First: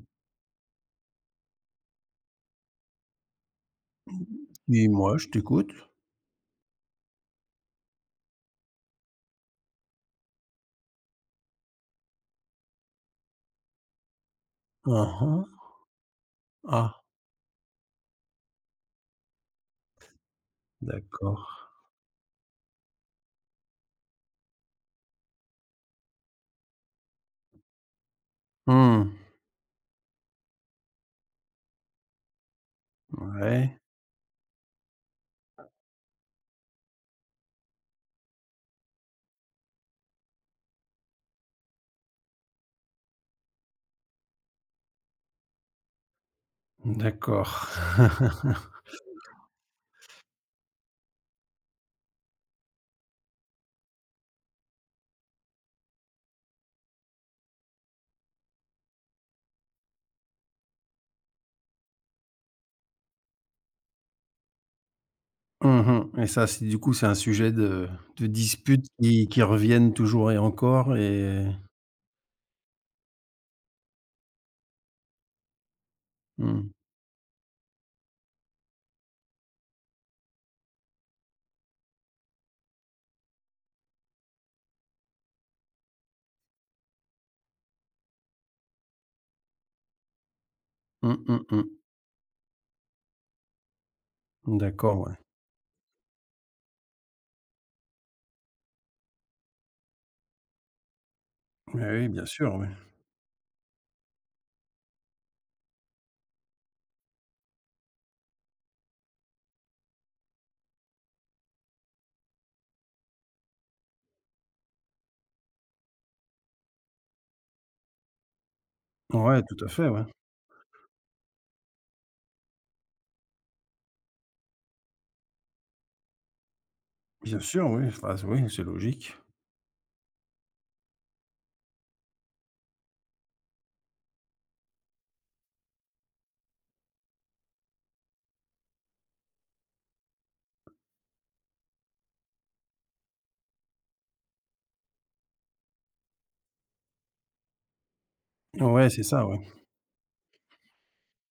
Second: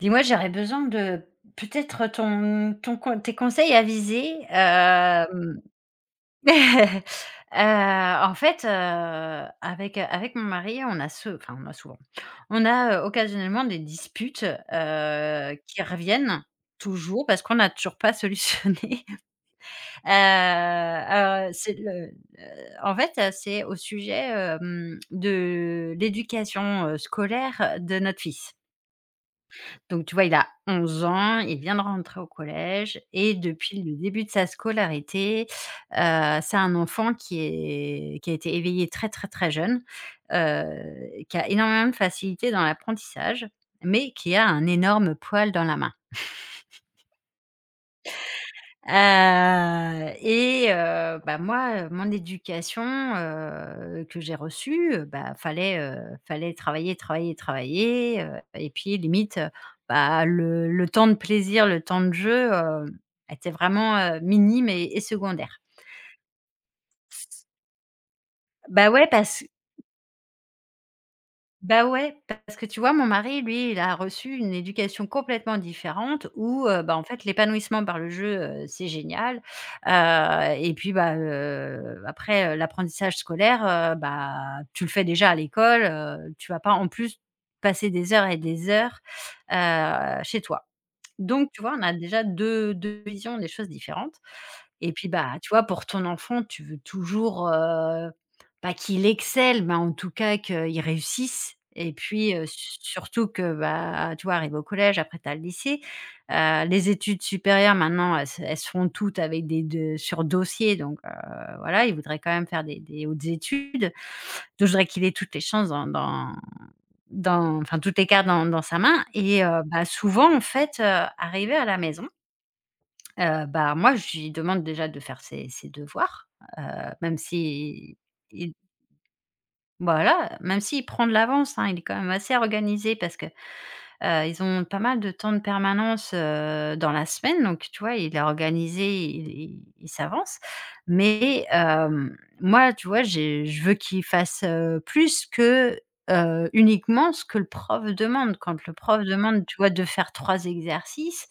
Dis-moi, j'aurais besoin de peut-être ton ton con tes conseils avisés, Dis-moi, je t'écoute. heu, en fait, avec, avec mon mari, on a se enfin, on a souvent, on a, occasionnellement des disputes, Ah hein. Qui reviennent Ah, toujours parce qu'on n'a toujours pas solutionné, d'accord. alors, en fait, c'est au sujet, de l'éducation, scolaire de notre fils. Mmh. Donc tu vois, il a 11 ans, il vient de rentrer au collège et Ouais, depuis le début de sa scolarité, c'est un enfant qui a été éveillé très, très, très jeune, heu, qui a énormément de facilité dans l'apprentissage, mais qui a un énorme poil dans la main. d'accord. Bah, moi, mon éducation, que j'ai reçue, fallait travailler, travailler, travailler, et puis limite, bah, le temps de plaisir, le temps de jeu, était vraiment, minime et secondaire. Mmh, et ça, c'est du coup, c'est un sujet de disputes Bah, ouais qui parce reviennent toujours et encore et Bah, ouais, parce que tu vois, mon mari, lui, il a reçu une éducation complètement différente mmh. où, bah, en fait, l'épanouissement par le jeu, c'est génial, et puis, après, l'apprentissage scolaire, bah, tu le fais déjà à l'école, tu vas pas en plus passer des heures et des heures, chez toi. Mmh, mmh, Donc tu mmh. vois, on a déjà deux visions des choses différentes et D'accord, puis, ouais. bah, tu vois, pour ton enfant, tu veux toujours, pas qu'il excelle, mais en tout cas qu'il réussisse Oui, et oui, bien puis, sûr, oui. su surtout que, bah, tu vois, arrivé au collège, après tu as le lycée. Les études supérieures maintenant, elles se font toutes avec des de sur dossier donc, voilà, il voudrait quand même faire des hautes études. Donc je voudrais qu'il ait toutes les chances dans enfin toutes les cartes dans sa main Ouais, et tout à bah, fait, ouais. souvent en fait, arrivé à la maison bah, moi, je lui demande déjà de faire ses devoirs, heu, même Bien sûr, oui, si enfin, oui, il c'est logique. voilà, même s'il prend de l'avance, hein, il est quand même assez organisé parce que, ils ont pas mal de temps de permanence, dans la semaine donc tu vois, il est organisé, il s'avance mais moi, tu vois, j'ai je veux qu'il fasse, plus que, uniquement ce que le prof demande. Quand le Ouais, prof c'est ça, ouais, demande, tu vois, de faire 3 exercices,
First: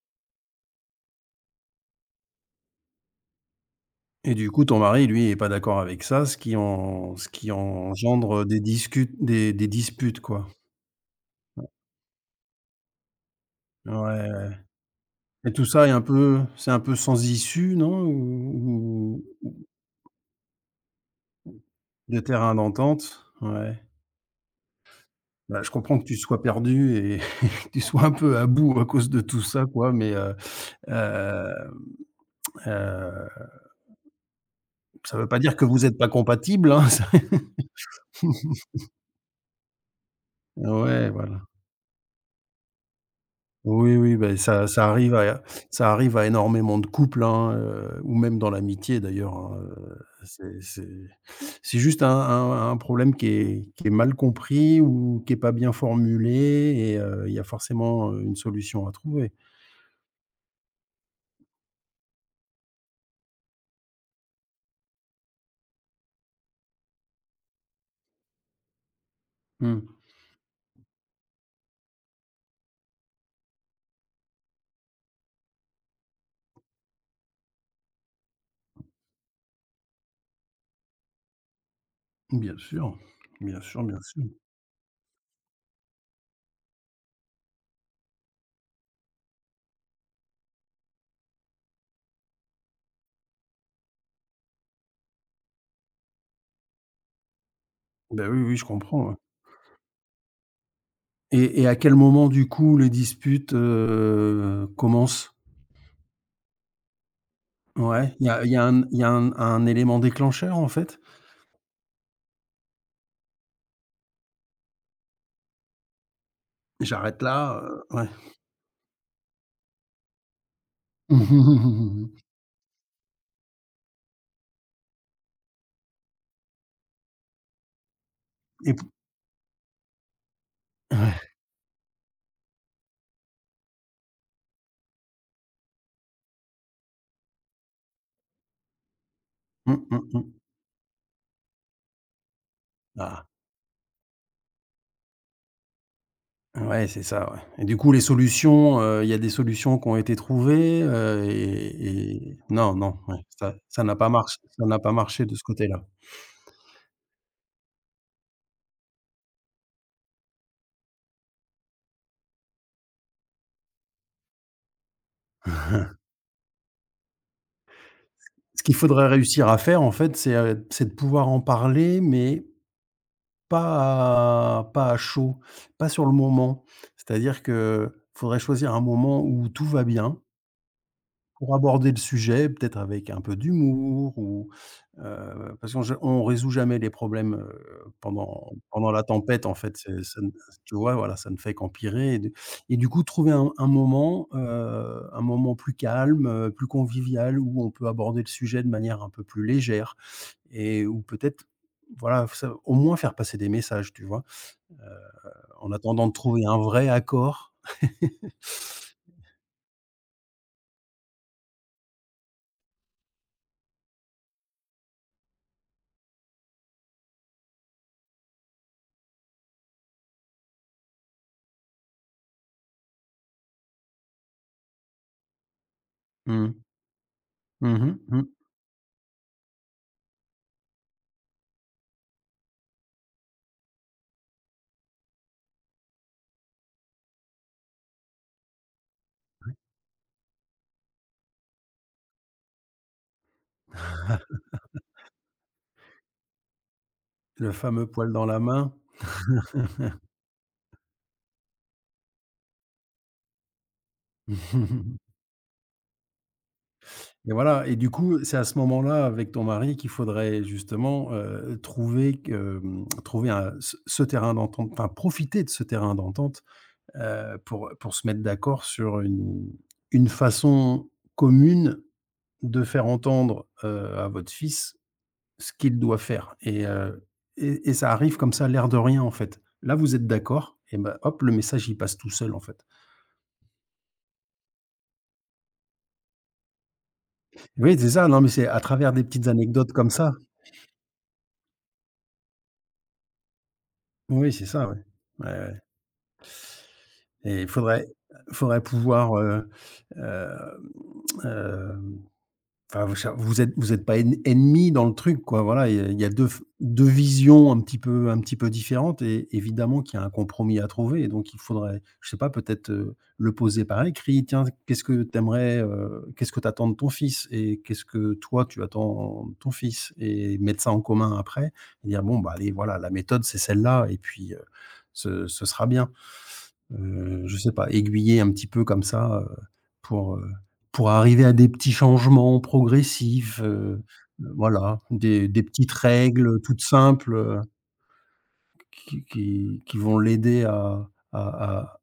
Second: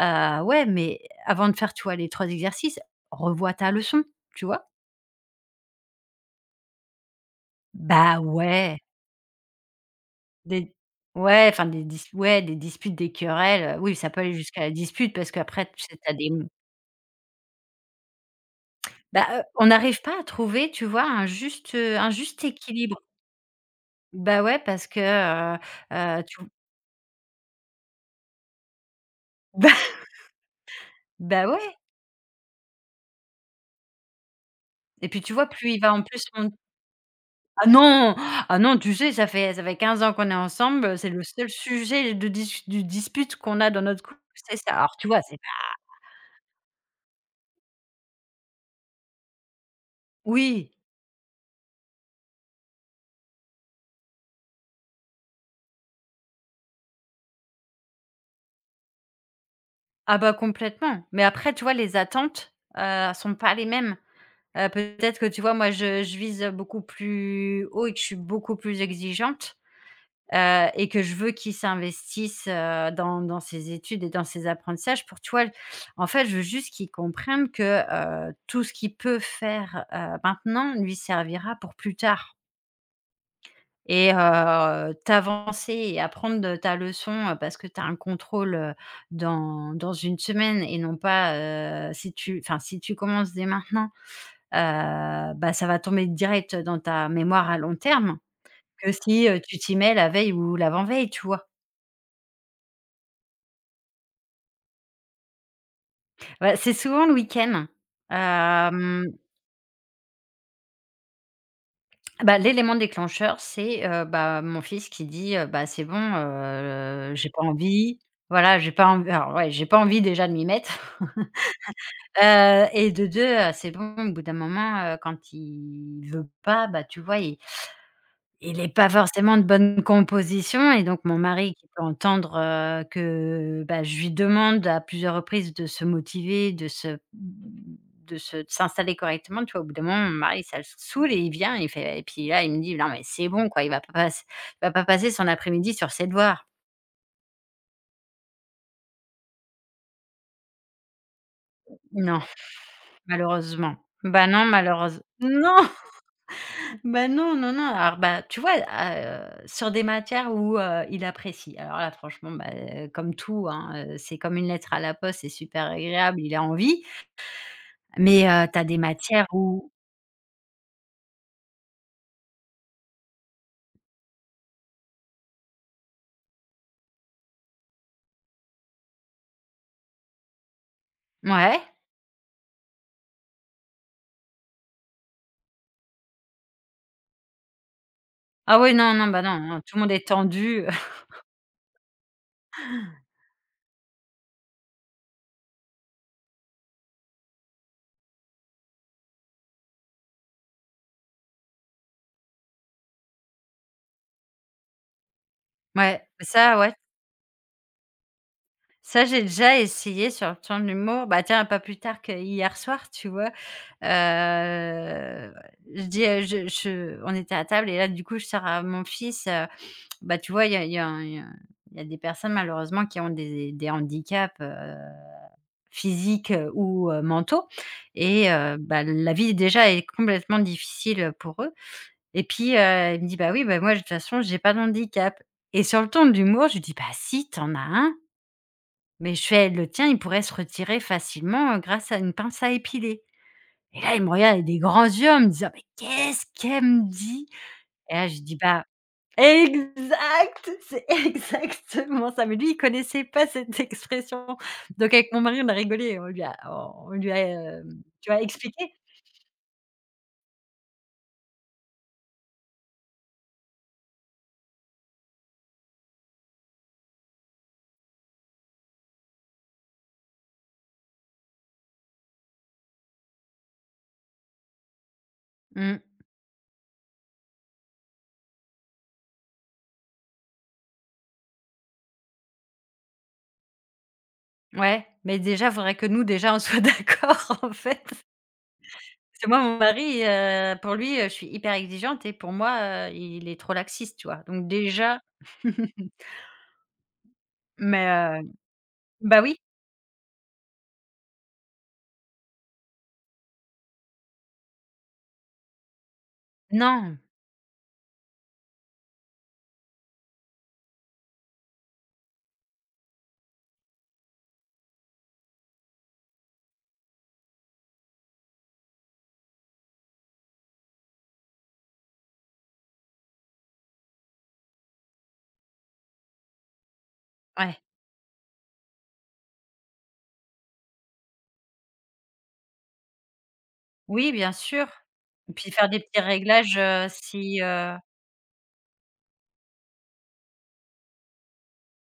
Ouais, mais avant de faire, tu vois, les 3 exercices, revois ta leçon, et tu du coup, vois? ton mari, lui, est pas d'accord avec ça, ce qui Bah engendre des ouais, discutes des disputes, quoi. des ouais, enfin des dis ouais, des disputes, des querelles, Ouais, oui, ça peut aller ouais. jusqu'à la dispute parce Et qu'après, tout tu ça est sais, un tu as des, peu mmh, c'est un peu sans issue, non? Ou bah, ou on n'arrive pas à trouver, tu vois, un de juste terrain équilibre. d'entente? Ouais. Bah ouais, parce que, Bah, je comprends que tu tu sois perdu et que tu sois un peu à bout à cause de tout ça, bah quoi, mais, bah hem, ouais heu, et ça puis, ne veut tu pas vois, dire que plus vous il va n'êtes en pas plus mon compatibles, hein, ça ah non! Ah non, tu sais, ça fait 15 ans qu'on est ensemble, c'est ouais, le voilà. seul sujet de dispute qu'on a dans Oui, notre oui, couple, beh, c'est ça ça. ça Alors, tu arrive vois, c'est à ça arrive à énormément de couples, hein, ou même dans l'amitié d'ailleurs, hein, c'est Oui, c'est c'est juste un problème qui est mal compris ou qui est pas bien formulé et il y a forcément, une solution à trouver. ah bah, complètement. Mais après, tu vois, les attentes, sont pas les mêmes. Peut-être que, tu vois, moi, je vise beaucoup plus haut et que je suis beaucoup plus exigeante, Mmh. Et que je veux qu'il s'investisse, dans ses études et dans ses apprentissages pour, tu vois, en fait, je veux juste qu'il comprenne que, tout ce qu'il peut faire, maintenant lui servira pour plus tard. Bien sûr, bien sûr, bien Et sûr. T'avancer et apprendre de ta leçon, parce que tu as un contrôle, dans une semaine et non pas, si tu enfin si tu commences dès maintenant, bah, ça va tomber direct dans ta mémoire à long terme Ben oui, oui, je que comprends, ouais, si, tu t'y mets la veille ou l'avant-veille, tu vois? et à quel moment du coup les disputes, commencent? Bah, c'est souvent le week-end. Ouais, il y a il Hem, y a un élément déclencheur en fait? bah, l'élément déclencheur, c'est, bah, mon fils qui dit, «Bah, c'est bon, J'arrête j'ai pas là, envie». ouais. Voilà, j'ai pas envie alors ouais, j'ai pas envie déjà de m'y mettre. Mmh mmh mmh. Et de 2, c'est bon, au bout d'un moment, quand il veut pas, bah, tu vois, il est Et p pas forcément de bonne composition et donc ouais. mon mari qui peut entendre, que, bah, je lui demande à plusieurs reprises de se motiver, de s'installer correctement, tu vois? Au bout d'un Mmh, moment, mmh, mon mmh. mari, ça le saoule et il vient, il fait et puis là, il me dit: «Non mais Ah, c'est bon quoi, il va pas passer son après-midi sur ses devoirs». ouais, c'est ça, ouais. Et du coup, les solutions, il y a des solutions qui ont été trouvées, Non, et non, non, ouais, ça malheureusement. ça n'a pas marché de ce Non! côté-là. Bah, non, non, non, alors, bah, tu vois, sur des matières où, il apprécie. Alors là, franchement, bah, comme tout, hein, c'est comme une lettre à la poste, c'est super agréable, il a envie. Mais, Ce tu qu'il des faudrait matières réussir à où faire, en fait, c'est de pouvoir en parler, mais pas à chaud, pas sur le moment. C'est-à-dire que faudrait choisir un moment où tout va bien. Pour ouais. aborder le sujet, peut-être avec un peu d'humour ou, parce qu'on je on résout jamais les problèmes, pendant Ah oui, pendant non, la non, bah, non, tempête en non, tout fait, le monde c'est est ça ne tendu. tu vois? Voilà, ça ne fait qu'empirer et du coup trouver un moment, un moment plus calme, plus convivial où on peut aborder le sujet de manière un peu plus légère et où peut-être, voilà, ça au moins faire passer des messages, tu vois? En attendant de trouver un ouais, vrai accord. ça, j'ai déjà essayé sur le ton de l'humour. Bah, tiens, pas plus tard qu'hier soir, tu vois? Heu, je dis, je on était à table et là, du coup, je sors à mon fils, Bah, tu vois, il y a il y a il y a il y a des personnes malheureusement qui ont des handicaps, physiques, heu, Mmh. ou heu, mentaux Mmh mh. Mmh. et bah, la vie déjà est complètement difficile, pour eux et puis, il me dit: «Bah, oui, bah, moi de toute façon j'ai pas d'handicap» et sur le ton de l'humour, je lui dis: «Bah, si, t'en as un, mais je fais le tien, il pourrait se retirer facilement, grâce à une pince à épiler» et là, il me regarde avec des grands yeux en me disant: «Mais qu'est-ce qu'elle me dit?» Le fameux et là, je poil lui dans dis: la «Bah» main. Exact! C'est exactement ça, mais lui, il connaissait pas cette expression. Donc avec mon mari, on a rigolé, on lui a, Et voilà, et du tu vois, coup, c'est à ce expliqué. moment-là, avec ton mari, qu'il faudrait justement, trouver un ce ce terrain d'entente, enfin profiter de ce terrain d'entente, pour se mettre d'accord sur une façon commune de faire entendre, à votre fils ce qu'il Mmh, doit faire, et ça arrive comme ça, l'air de rien, en fait. Là, vous êtes d'accord et bah, hop, le message, il passe tout seul, en fait. ouais, mais déjà, faudrait que nous, déjà, on soit d'accord, en Oui, fait. c'est ça, non, mais c'est à travers des Parce petites que moi, mon anecdotes comme mari, ça. Pour lui, je suis hyper exigeante et pour moi, il est trop laxiste, tu vois? Oui, c'est Donc ça, ouais. déjà Ouais, ouais, et il faudrait mais heu, pouvoir, bah, oui. Hem, hem, enfin, vous êtes pas en ennemis dans le truc, quoi, voilà. Il y a 2 f 2 Non, visions un petit peu différentes, et évidemment qu'il y a un compromis à trouver, et donc il faudrait, je sais pas, peut-être, le poser par écrit: «Tiens, qu'est-ce que t'aimerais, qu'est-ce que t'attends de ton fils et qu'est-ce que toi tu attends de ton fils?» Et mettre ça en commun après et dire: «Bon, bah, allez, voilà, la méthode, c'est celle-là et puis, ce sera bien». Je sais ouais. pas, aiguiller un petit peu comme ça, pour, heu, pour arriver à des petits changements progressifs, Oui, bien sûr. voilà, des Et des puis faire petites des petits règles, réglages, toutes simples, si, qui vont l'aider à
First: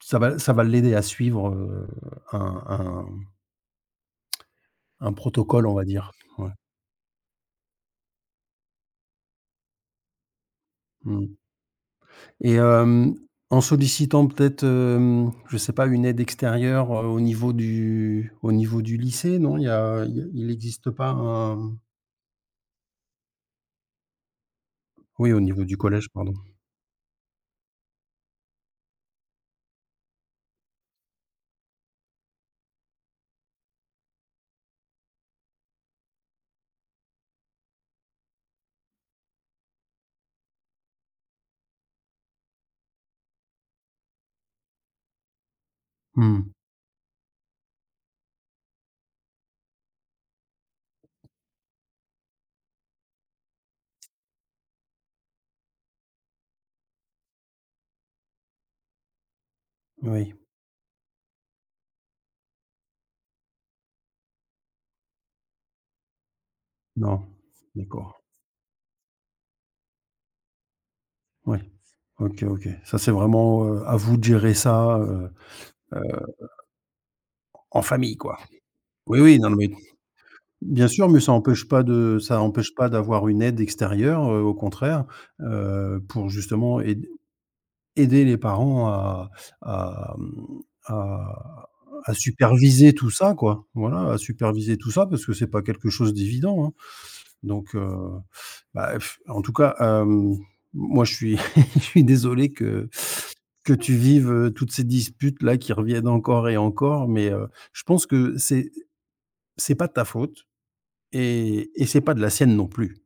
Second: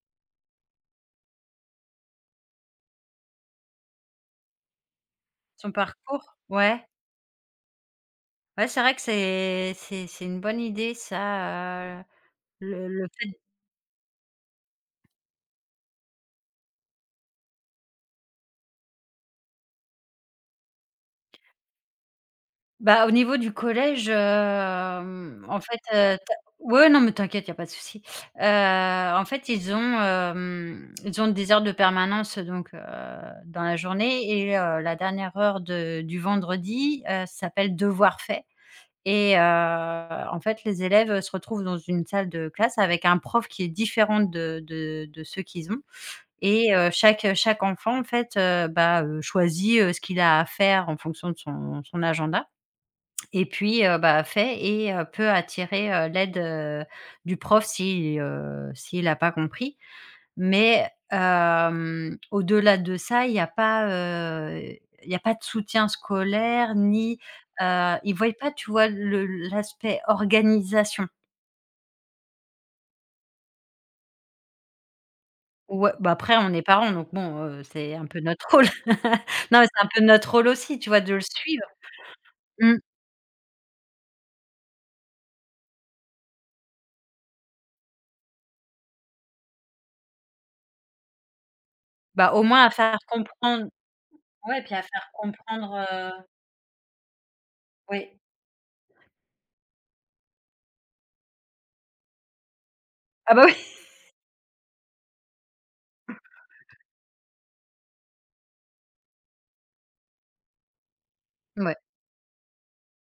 ça va l'aider à suivre, un un un protocole, son on va dire. parcours Ouais. ouais. Ouais, c'est vrai que c'est une bonne idée Mmh, ça, et le fait en sollicitant peut-être, je sais pas, une aide extérieure, au niveau du lycée, non? Il y a il y a il existe pas un. bah, au niveau du collège, Oui, au en niveau du fait, collège, tu pardon. as ouais, non, mais t'inquiète, il y a pas de souci. Heu, en fait, ils ont, ils ont des heures de permanence, donc dans la journée et la dernière heure de du vendredi, s'appelle devoir fait et en fait, les élèves se retrouvent dans une salle de classe avec un prof qui est différent de ceux qu'ils ont Mmh. Et chaque enfant en fait, choisit, ce qu'il a à faire en fonction de son agenda et puis, bah, fait et peut attirer, l'aide, du prof si, s'il a pas compris. Oui. Mais, au-delà de ça, il y a pas, il y a pas de soutien scolaire ni, Non. Ils D'accord. ne voient pas, tu vois, le l'aspect organisation. Oui. OK, OK. Ça, c'est vraiment, à vous de gérer ça, Ouais, heu, bah, après on est parents donc bon, en c'est un famille, peu quoi. notre rôle. Oui, oui, non, Non mais mais c'est un peu notre rôle aussi, bien tu vois, sûr, de mais le suivre. Ça empêche Mmh. pas d'avoir une aide extérieure, au contraire, pour justement aider les parents à, mmh, à à Bah, au moins à superviser faire tout ça, quoi. comprendre Voilà, à ouais, puis superviser à tout ça faire parce que c'est pas comprendre, quelque chose d'évident, hein. Donc, oui. bah, en tout cas, moi je suis je suis désolé que Ah bah, oui. que tu vives, toutes ces disputes-là qui reviennent encore et encore, mais, je pense que c'est pas de ta faute et Ouais. et c'est pas de la sienne non plus.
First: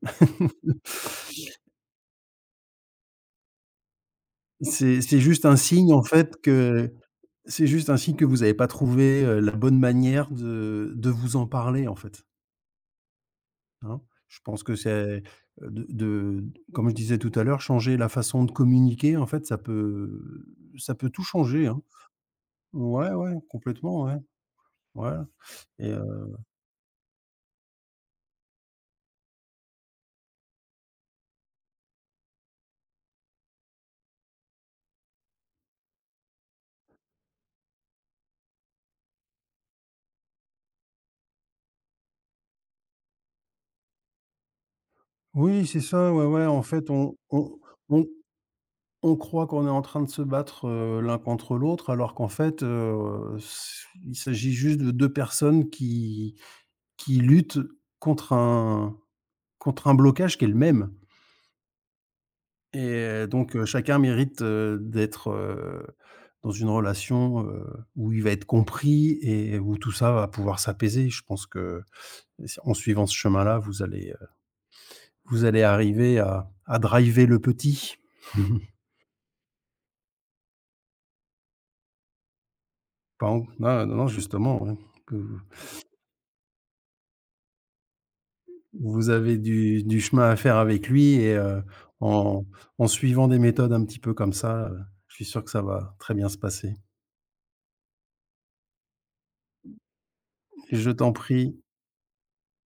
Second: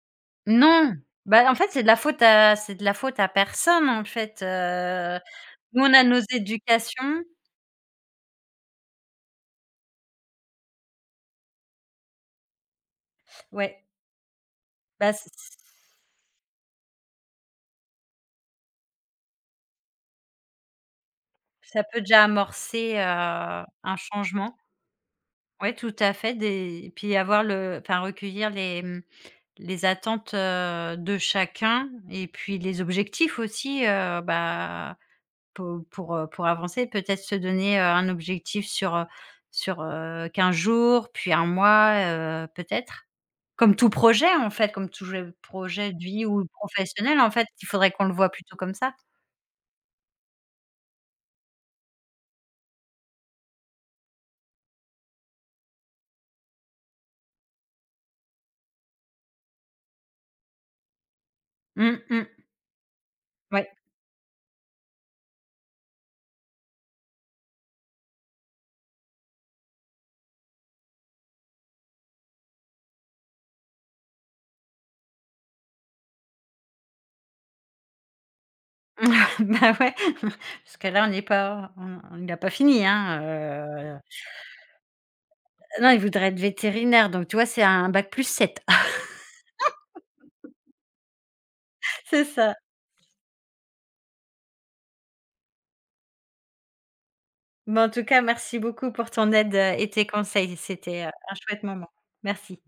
Non, bah, en fait, c'est de la faute à personne, en fait, C'est c'est juste un nous signe on en a nos fait que éducations c'est juste un signe que vous n'avez pas trouvé, la bonne manière de vous en parler, en fait. ouais, Hein? Je pense que c'est bah, c c de comme je disais tout à l'heure, changer la façon de communiquer, en fait, ça peut tout changer, hein. ça peut déjà amorcer, Ouais, ouais, un complètement, ouais. changement. Ouais, Ouais, et tout à heu fait, des puis avoir le enfin recueillir les, mmh Les attentes, de chacun et puis les objectifs aussi, bah, pour avancer, peut-être se donner, un objectif sur, 15 jours, puis un mois, peut-être. Comme tout projet, en fait, comme tout je oui, c'est projet de ça, ouais, vie ou ouais, en fait, professionnel, en fait, il faudrait on qu'on le voit plutôt comme ça. on croit qu'on est en train de se battre, l'un contre l'autre, alors qu'en fait, s il s'agit juste de 2 personnes qui luttent contre un contre un blocage qui est le même. Mmh mh, Donc, ouais. chacun mérite, d'être, dans une relation, où il va être compris et où tout ça va pouvoir s'apaiser. Je pense que s en suivant ce chemin-là, vous allez arriver à driver le petit. Bah, ouais, parce que là, on n'a pas fini, hein, Pardon. Ah non, heu. non, justement, ouais, que vous Non, il voudrait être vétérinaire, donc tu vois, c'est un bac +7 vous avez du chemin à faire avec lui, C'est en ça. Suivant des méthodes un petit peu comme ça, je suis sûr que ça va très bien se passer. Mais en tout cas, merci beaucoup pour ton aide, et tes conseils. Je C'était, t'en un prie. chouette moment. Merci.